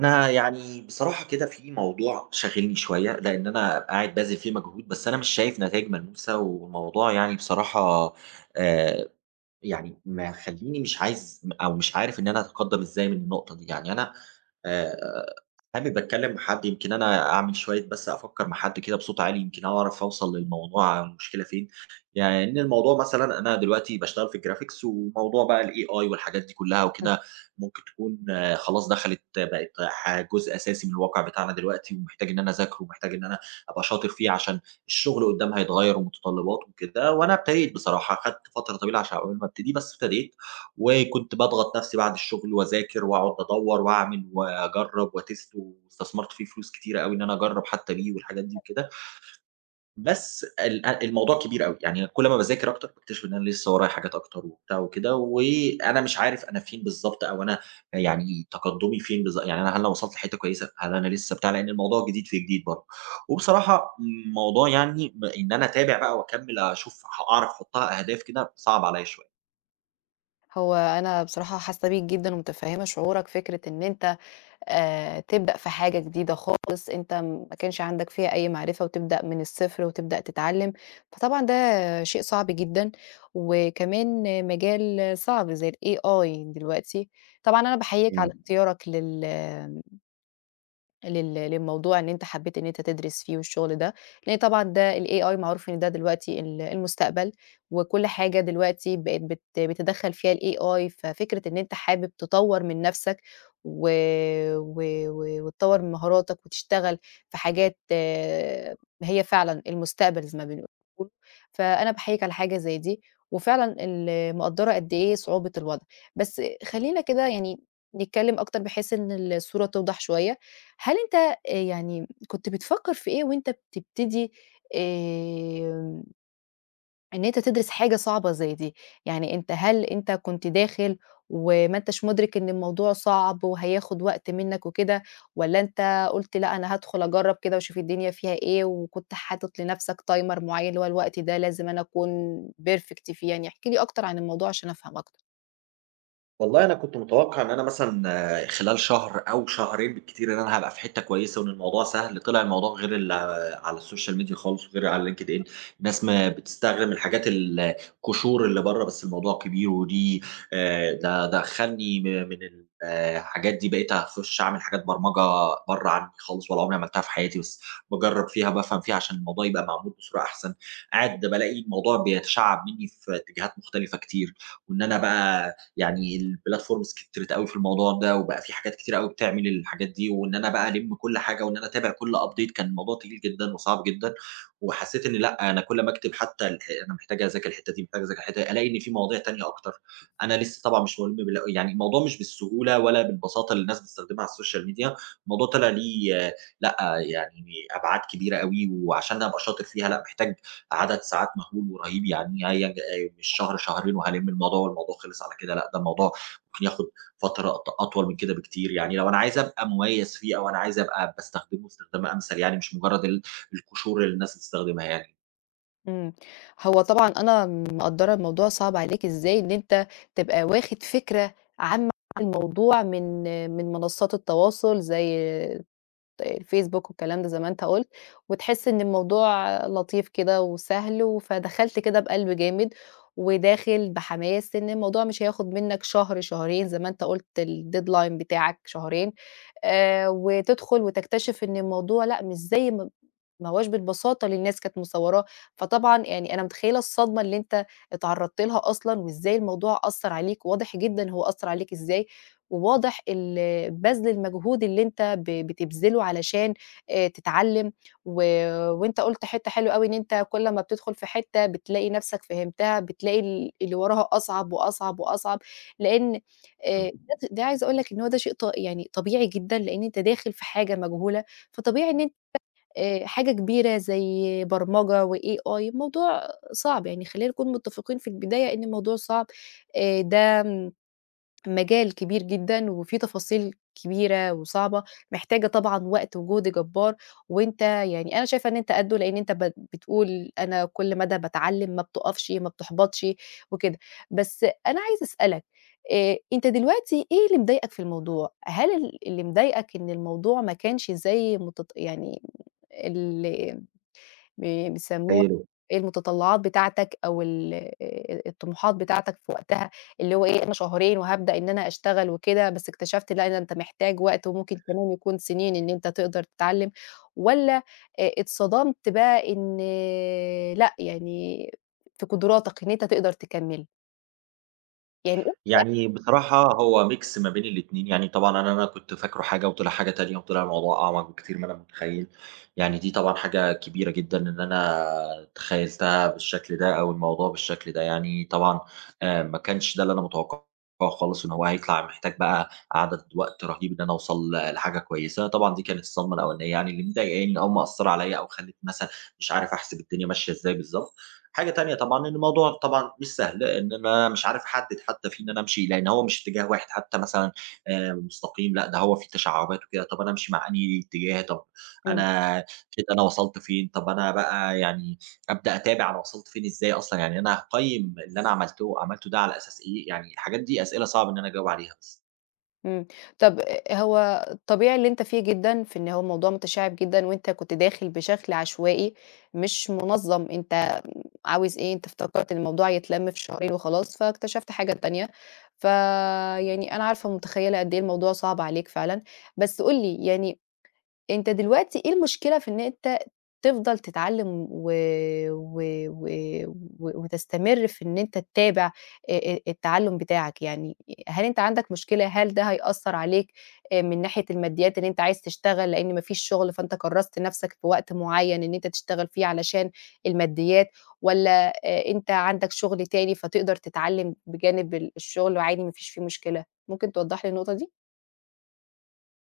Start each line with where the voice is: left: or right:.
right: أنا يعني بصراحة كده في موضوع شاغلني شوية، لإن أنا قاعد باذل فيه مجهود، بس أنا مش شايف نتايج ملموسة، والموضوع يعني بصراحة آآ يعني مخلّيني مش عايز أو مش عارف إن أنا أتقدّم إزاي من النقطة دي. يعني أنا آآ حابب أتكلّم مع حد، يمكن أنا أعمل شوية بس أفكّر مع حد كده بصوت عالي، يمكن أعرف أوصل للموضوع المشكلة فين. يعني إن الموضوع مثلًا أنا دلوقتي باشتغل في الgraphics وموضوع بقى الAI والحاجات دي كلّها وكده، ممكن تكون خلاص دخلت، بقت جزء أساسي من الواقع بتاعنا دلوقتي، ومحتاج إن أنا أذاكره، ومحتاج إن أنا أبقى شاطر فيه عشان الشغل قدّام هيتغيّر ومتطلباته وكده. وأنا ابتديت بصراحة، خدت فترة طويلة عشان عقبال ما ابتدي، بس ابتديت، وكنت باضغط نَفْسي بعد الشغل وأذاكر وأقعد أدوّر وأعمل وأجرّب وأtest، واستثمرت فيه فلوس كتيرة أوي إن أنا أجرّب حتى بيه والحاجات دي وكده. بس ال أ الموضوع كبير أوي، يعني كل ما باذاكر أكتر باكتشف إن أنا لسه ورايا حاجات أكتر وبتاع وكده، وأنا مش عارف أنا فين بالضبط، أو أنا يعني تقدُّمي فين يعني أنا، هل أنا وصلت لحتّة كويسة، هل أنا لسه بتاع، لإن الموضوع جديد في جديد برضه. وبصراحة الموضوع يعني إن أنا أتابع بقى وأكمّل أشوف أعرف أحُطّها أهداف كده، صعب عليّا شوية.
left: هو أنا بصراحة حاسة بيك جدًا ومتفهمة شعورك، فكرة إن أنت تبدأ في حاجة جديدة خالص، أنت ما كانش عندك فيها أي معرفة، وتبدأ من الصفر وتبدأ تتعلم، فطبعًا ده شيء صعب جدًا، وكمان مجال صعب زي الAI دلوقتي. طبعًا أنا باحييك على اختيارك لل لل للموضوع، إن أنت حبّيت إن أنت تدرس فيه والشغل ده، لإن طبعًا ده الAI معروف إن ده دلوقتي المستقبل، وكل حاجة دلوقتي بقت بتدخّل فيها الAI، ففكرة إن أنت حابب تطوّر من نَفْسك و و و وتطوّر من مهاراتك وتشتغل في حاجات، آه، هي فعلًا المستقبل زي ما بنقول، فأنا باحييك على حاجة زي دي، وفعلًا مقدّرة قد إيه صعوبة الوضع. بس خلّينا كده يعني نتكلّم أكتر بحيث إن الصورة توضح شوية. هل أنت يعني كنت بتفكّر في إيه وأنت بتبتدي آمم إن أنت تدرس حاجة صعبة زي دي؟ يعني أنت، هل أنت كنت داخل وما أنتش مُدرك إن الموضوع صعب وهياخد وقت منّك وكده، والّا أنت قُلت لأ أنا هادخل أجرّب كده واشوف الدنيا فيها إيه، وكنت حاطط لنَفْسك timer معيّن اللي هو الوقت ده لازم أنا أكون perfect فيه؟ يعني احكِ لي أكتر عن الموضوع عشان أفهم أكتر.
right: والله أنا كنت متوقع إن أنا مثلًا خلال شهر أو شهرين بالكتير إن أنا هابقى في حتّة كويسة، وإن الموضوع سهل، طلع الموضوع غير ال آه، على السوشيال ميديا خالص وغير على LinkedIn. الناس ما بتستخدم الحاجات القشور اللي برّه بس، الموضوع كبير، ودي ده خلّني من ال آه، الحاجات دي، بقيت أخُش أعمل حاجات برمجة برّه عني خالص، ولا عمري عملتها في حياتي، بس باجرّب فيها بافهم فيها عشان الموضوع يبقى معمول بصورة أحسن. قاعد بالاقي الموضوع بيتشعّب منّي في اتجاهات مختلفة كتير، وإن أنا بقى يعني الplatforms كترت أوي في الموضوع ده، وبقى في حاجات كتيرة أوي بتعمل الحاجات دي، وإن أنا بقى ألِم كل حاجة، وإن أنا أتابع كل update، كان الموضوع تقيل جدًا وصعب جدًا. وحسيت إن لأ، أنا كل ما أكتب حتى أنا محتاج أذاكر الحتة دي، محتاج أذاكر الحتة دي، ألاقي إن في مواضيع تانية أكتر. أنا لسه طبعًا مش مُلِم يعني الموضوع مش بالسهولة ولا بالبساطة اللي الناس بتستخدمها على السوشيال ميديا، الموضوع طلع ليه لأ، يعني أبعاد كبيرة أوي. وعشان أبقى شاطر فيها، لأ، محتاج عدد ساعات مهول ورهيب، يعني هي مش شهر شهرين وهالِم الموضوع والموضوع خلص على كده، لأ ده الموضوع ممكن ياخد فترة أطول من كده بكتير، يعني لو أنا عايز أبقى مميز فيه، أو أنا عايز أبقى باستخدمه استخدام أمثل، يعني مش مجرد القشور اللي الناس بتستخدمها يعني.
left: إمم. هو طبعًا أنا مقدّرة الموضوع صعب عليك إزاي، إن أنت تبقى واخد فكرة عامة عن الموضوع من منصات التواصل زي الفيسبوك والكلام ده زي ما أنت قُلت، وتحس إن الموضوع لطيف كده وسهل، فدخلت كده بقلب جامد، وداخل بحماس إن الموضوع مش هياخد منّك شهر، شهرين، زي ما أنت قُلت الdeadline بتاعك شهرين، وتدخل وتكتشف إن الموضوع لأ، مش زي ما هواش بالبساطة اللي الناس كانت مصوراه. فطبعًا يعني أنا متخيلة الصدمة اللي أنت اتعرضت لها أصلًا، وإزاي الموضوع أثّر عليك، واضح جدًا هو أثّر عليك إزاي، وواضح بَذْل المجهود اللي أنت بتبذله علشان تتعلّم. و وأنت قُلت حتّة حلوة أوي، إن أنت كل ما بتدخل في حتّة بتلاقي نَفْسك فهمتها، بتلاقي اللي وراها أصعب وأصعب وأصعب، لإن آآ
right: مم.
left: ده ده عايزة أقول لك إن هو ده شيء يعني طبيعي جدًا، لإن أنت داخل في حاجة مجهولة. فطبيعي إن أنت حاجة كبيرة زي برمجة وAI الموضوع صعب، يعني خلّينا نكون متّفقين في البداية إن الموضوع صعب. ده مجال كبير جدًا وفيه تفاصيل كبيرة وصعبة، محتاجة طبعًا وقت وجهد جبار. وأنت يعني أنا شايفة إن أنت قدّه، لإن أنت بتقول أنا كل مدى باتعلّم، ما بتُقفش، ما بتحبطش وكده. بس أنا عايزة أسألك، أنت دلوقتي إيه اللي مضايقك في الموضوع؟ هل اللي مضايقك إن الموضوع ما كانش زي يعني ال بي بيسموها
right: تخيل.
left: إيه، المتطلعات بتاعتك أو ال الطموحات بتاعتك في وقتها، اللي هو إيه، أنا شهرين وهابدأ إن أنا أشتغل وكده، بس اكتشفت لأ، ده أنت محتاج وقت وممكن كمان يكون سنين إن أنت تقدر تتعلم، والّا اتصدمت بقى إن لأ يعني في قدراتك إن أنت تقدر تكمّل؟ يعني إيه؟
right: يعني بصراحة هو ميكس ما بين الاتنين، يعني طبعًا أنا كنت فاكره حاجة وطلع حاجة تانية، وطلع الموضوع أعمق بكتير ما أنا متخيّل. يعني دي طبعًا حاجة كبيرة جدًا إن أنا تخيّلتها بالشكل ده أو الموضوع بالشكل ده، يعني طبعًا ما كانش ده اللي أنا متوقعه خالص، إن هو هيطلع محتاج بقى عدد وقت رهيب إن أنا أوصل لحاجة كويسة. طبعًا دي كانت الصدمة الأولانية، يعني اللي مضايقاني أو مأثّرة عليَّ، أو خلّتني مثلًا مش عارف أحسب الدنيا ماشية إزاي بالضبط. حاجة تانية طبعًا، إن الموضوع طبعًا مش سهل، إن أنا مش عارف أحدد حتى في إن أنا أمشي، لإن هو مش اتجاه واحد حتى مثلًا مستقيم، لأ ده هو في تشعبات وكده. طب أنا أمشي مع أنهي اتجاه؟ طب
left: إمم،
right: أنا كده، أنا وصلت فين؟ طب أنا بقى يعني أبدأ أتابع أنا وصلت فين إزاي أصلًا؟ يعني أنا هاقيّم اللي أنا عملته ده على أساس إيه؟ يعني الحاجات دي أسئلة صعب إن أنا أجاوب عليها بس.
left: إمم. طب هو طبيعي اللي أنت فيه جدًا، في إن هو الموضوع متشعب جدًا وأنت كنت داخل بشكل عشوائي مش منظم، أنت عاوز إيه، أنت افتكرت إن الموضوع يتلَم في شهرين وخلاص، فاكتشفت حاجة تانية. فيعني أنا عارفة ومتخيّلة قد إيه الموضوع صعب عليك فعلًا، بس قُل لي يعني أنت دلوقتي إيه المشكلة في إن أنت تفضل تتعلّم و و و و وتستمر في إن أنت تتابع التعلُّم بتاعك؟ يعني هل أنت عندك مشكلة، هل ده هيأثّر عليك من ناحية الماديات، إن أنت عايز تشتغل لإن ما فيش شُغل فأنت كرّست نَفْسك في وقت معيّن إن أنت تشتغل فيه علشان الماديات، والّا أنت عندك شُغل تاني فتقدر تتعلّم بجانب الشُغل وعادي ما فيش فيه مشكلة؟ ممكن توضّح لي النقطة دي؟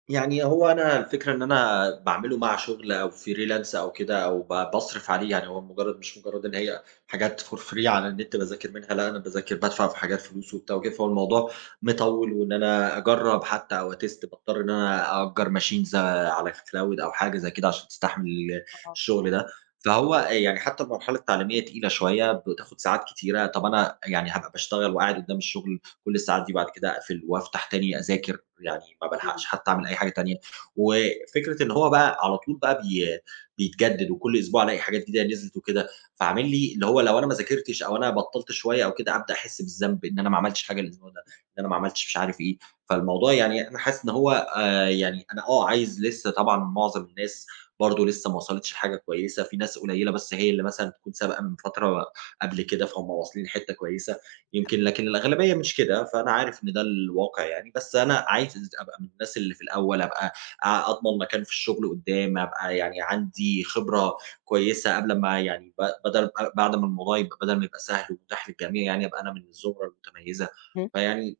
right: يعني هو أنا الفكرة إن أنا باعمله مع شغل أو freelance أو كده، أو باصرف عليه، يعني هو مش مجرّد إن هي حاجات for free على النت باذاكر منها، لأ أنا باذاكر بادفع في حاجات فلوس وبتاع وكده، فهو الموضوع مطوّل، وإن أنا أجرّب حتى أو أtest باضطر إن أنا أأجّر machines على cloud أو حاجة زي كده عشان تستحمل
left: آه،
right: الشغل ده. فهو يعني حتى المرحلة التعليمية تقيلة شوية، بتاخد ساعات كتيرة، طَب أنا يعني هابقى باشتغل وقاعد قدّام الشغل كل الساعات دي، بعد كده أقفل وأفتح تاني أذاكر، يعني ما
left: إمم.
right: بالحقش حتى أعمل أي حاجة تانية. وفكرة إن هو بقى على طول بقى بيتجدد، وكل أسبوع ألاقي حاجات جديدة نزلت وكده، فعامل لي اللي هو لو أنا ما ذاكرتش، أو أنا بطّلت شوية أو كده، أبدأ أحس بالذنب، إن أنا ما عملتش حاجة الأسبوع ده، إن أنا ما عملتش مش عارف إيه. فالموضوع يعني أنا حاسس إن هو يعني أنا، عايز لسه، طبعًا معظم الناس برضه لسه ما وصلتش لحاجة كويسة، في ناس قليلة بس هي اللي مثلًا تكون سابقة من فترة قبل كده فهُم واصلين لحتّة كويسة، يمكن، لكن الأغلبية مش كده، فأنا عارف إن ده الواقع يعني، بس أنا عايز أبقى من الناس اللي في الأول، أبقى أضمن مكان في الشغل قدّام، أبقى يعني عندي خبرة كويسة قبل ما يعني بدل بعد ما الموضوع يبقى، بدل ما يبقى سهل ومتاح للجميع يعني، أبقى أنا من الزمرة المتميزة.
left: إمم.
right: فيعني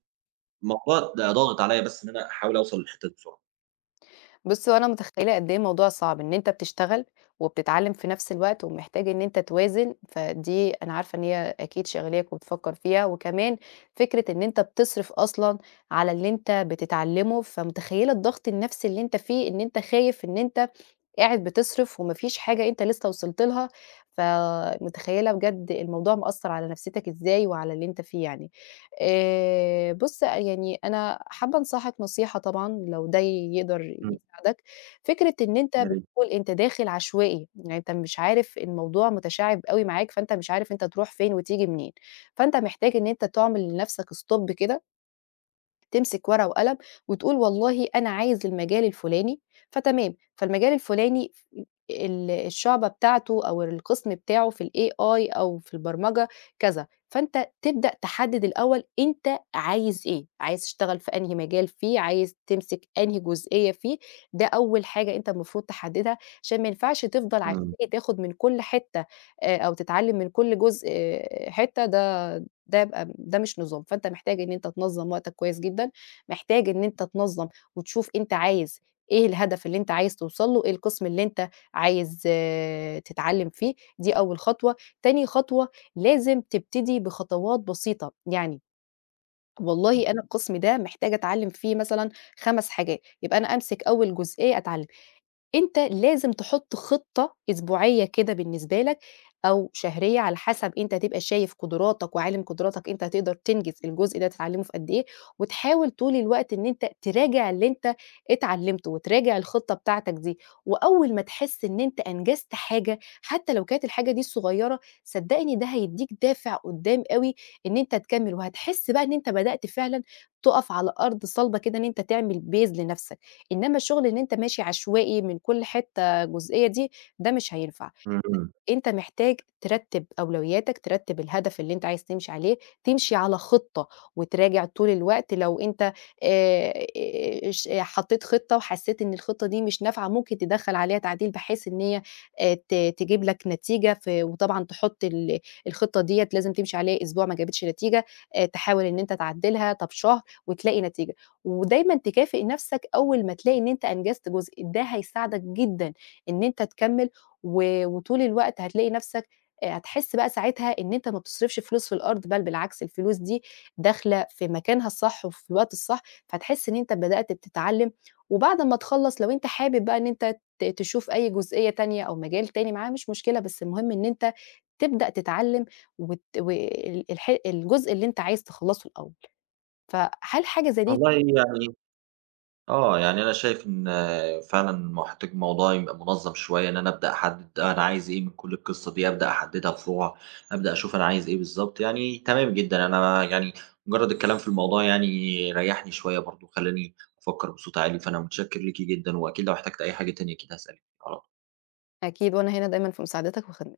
right: الموضوع ده ضاغط عليَّ بس إن أنا أحاول أوصل للحتة دي بسرعة.
left: بُصّي، هو أنا متخيلة قد إيه الموضوع صعب، إن أنت بتشتغل وبتتعلم في نفس الوقت، ومحتاج إن أنت توازن، فدي أنا عارفة إن هي أكيد شاغلاك وبتفكر فيها، وكمان فكرة إن أنت بتصرف أصلًا على اللي أنت بتتعلمه، فمتخيلة الضغط النفسي اللي أنت فيه، إن أنت خايف إن أنت قاعد بتصرف وما فيش حاجة أنت لسه وصلت لها، فمتخيّلة بجد الموضوع مأثّر على نفسيتك إزاي وعلى اللي أنت فيه يعني. بُص، يعني أنا حابة أنصحك نصيحة طبعًا لو ده يقدر
right: إمم،
left: يساعدك. فكرة إن أنت
right: يا ريت،
left: بتقول أنت داخل عشوائي، يعني أنت مش عارف، الموضوع متشعِّب أوي معاك، فأنت مش عارف أنت تروح فين وتيجي منين، فأنت محتاج إن أنت تعمل لنفسك stop كده، تمسك ورقة وقلم وتقول والله أنا عايز المجال الفلاني، فتمام، فالمجال الفلاني ف ال الشعبة بتاعته أو القسم بتاعه في الAI أو في البرمجة كذا، فأنت تبدأ تحدد الأول أنت عايز إيه، عايز تشتغل في أنهي مجال فيه، عايز تمسك أنهي جزئية فيه. ده أول حاجة أنت المفروض تحددها، عشان ما ينفعش تفضل
right: إمم،
left: عشوائي تاخد من كل حتة، أو تتعلم من كل جزء، آه، حتة، ده يبقى ده مش نظام. فأنت محتاج إن أنت تنظّم وقتك كويس جدًا، محتاج إن أنت تنظّم وتشوف أنت عايز إيه، الهدف اللي أنت عايز توصل له، إيه القسم اللي أنت عايز آه، تتعلّم فيه. دي أول خطوة. تاني خطوة لازم تبتدي بخطوات بسيطة، يعني والله أنا القسم ده محتاجة أتعلّم فيه مثلًا 5 حاجات، يبقى أنا أمسك أول جزئية أتعلّمها. أنت لازم تحط خطة أسبوعية كده بالنسبة لك أو شهرية على حسب أنت تبقى شايف قدراتك، وعالم قدراتك أنت هتقدر تنجز الجزء ده تتعلمه في قد إيه، وتحاول طول الوقت إن أنت تراجع اللي أنت اتعلمته، وتراجع الخطة بتاعتك دي. وأول ما تحس إن أنت أنجزت حاجة حتى لو كانت الحاجة دي صغيرة، صدقني ده هيديك دافع قدام أوي إن أنت تكمل، وهتحس بقى إن أنت بدأت فعلًا تقف على أرض صلبة كده، إن أنت تعمل base لنفسك. إنما الشغل إن أنت ماشي عشوائي من كل حتّة جزئية دي، ده مش هينفع.
right: إمم، إمم.
left: أنت محتاج ترتّب أولوياتك، ترتّب الهدف اللي أنت عايز تمشي عليه، تمشي على خطة وتراجع طول الوقت. لو أنت آآ اش حطّيت خطة وحسّيت إن الخطة دي مش نافعة، ممكن تدخّل عليها تعديل بحيث إن هي ت تجيب لك نتيجة وطبعًا تحط الخطة ديّة، لازم تمشي عليها أسبوع، ما جابتش نتيجة، تحاول إن أنت تعدّلها، طَب شهر وتلاقي نتيجة. ودايمًا تكافئ نَفْسك أول ما تلاقي إن أنت أنجزت جزء، ده هيساعدك جدًا إن أنت تكمّل. وطول الوقت هتلاقي نَفْسك، هتحس بقى ساعتها إن أنت ما بتصرفش فلوس في الأرض، بل بالعكس الفلوس دي داخلة في مكانها الصح وفي الوقت الصح، فهتحس إن أنت بدأت بتتعلّم. وبعد ما تخلّص لو أنت حابب بقى إن أنت تشوف أي جزئية تانية أو مجال تاني معاها مش مشكلة، بس المهم إن أنت تبدأ تتعلّم وت وال الح الجزء اللي أنت عايز تخلّصه الأول. فهل حاجة زي دي؟
right: والله يعني، يعني أنا شايف إن فعلًا محتاج موضوع يبقى منظَّم شوية، إن أنا أبدأ أحدِّد أنا عايز إيه من كل القصة دي، أبدأ أحدِّدها فروع، أبدأ أشوف أنا عايز إيه بالضبط، يعني تمام جدًا. أنا يعني مجرّد الكلام في الموضوع يعني ريّحني شوية برضه، خلّاني أفكّر بصوت عالي، فأنا متشكّر ليكِ جدًا، وأكيد لو احتجت أي حاجة تانية أكيد هاسألِك على طول.
left: أكيد، وأنا هنا دايمًا في مساعدتك وخد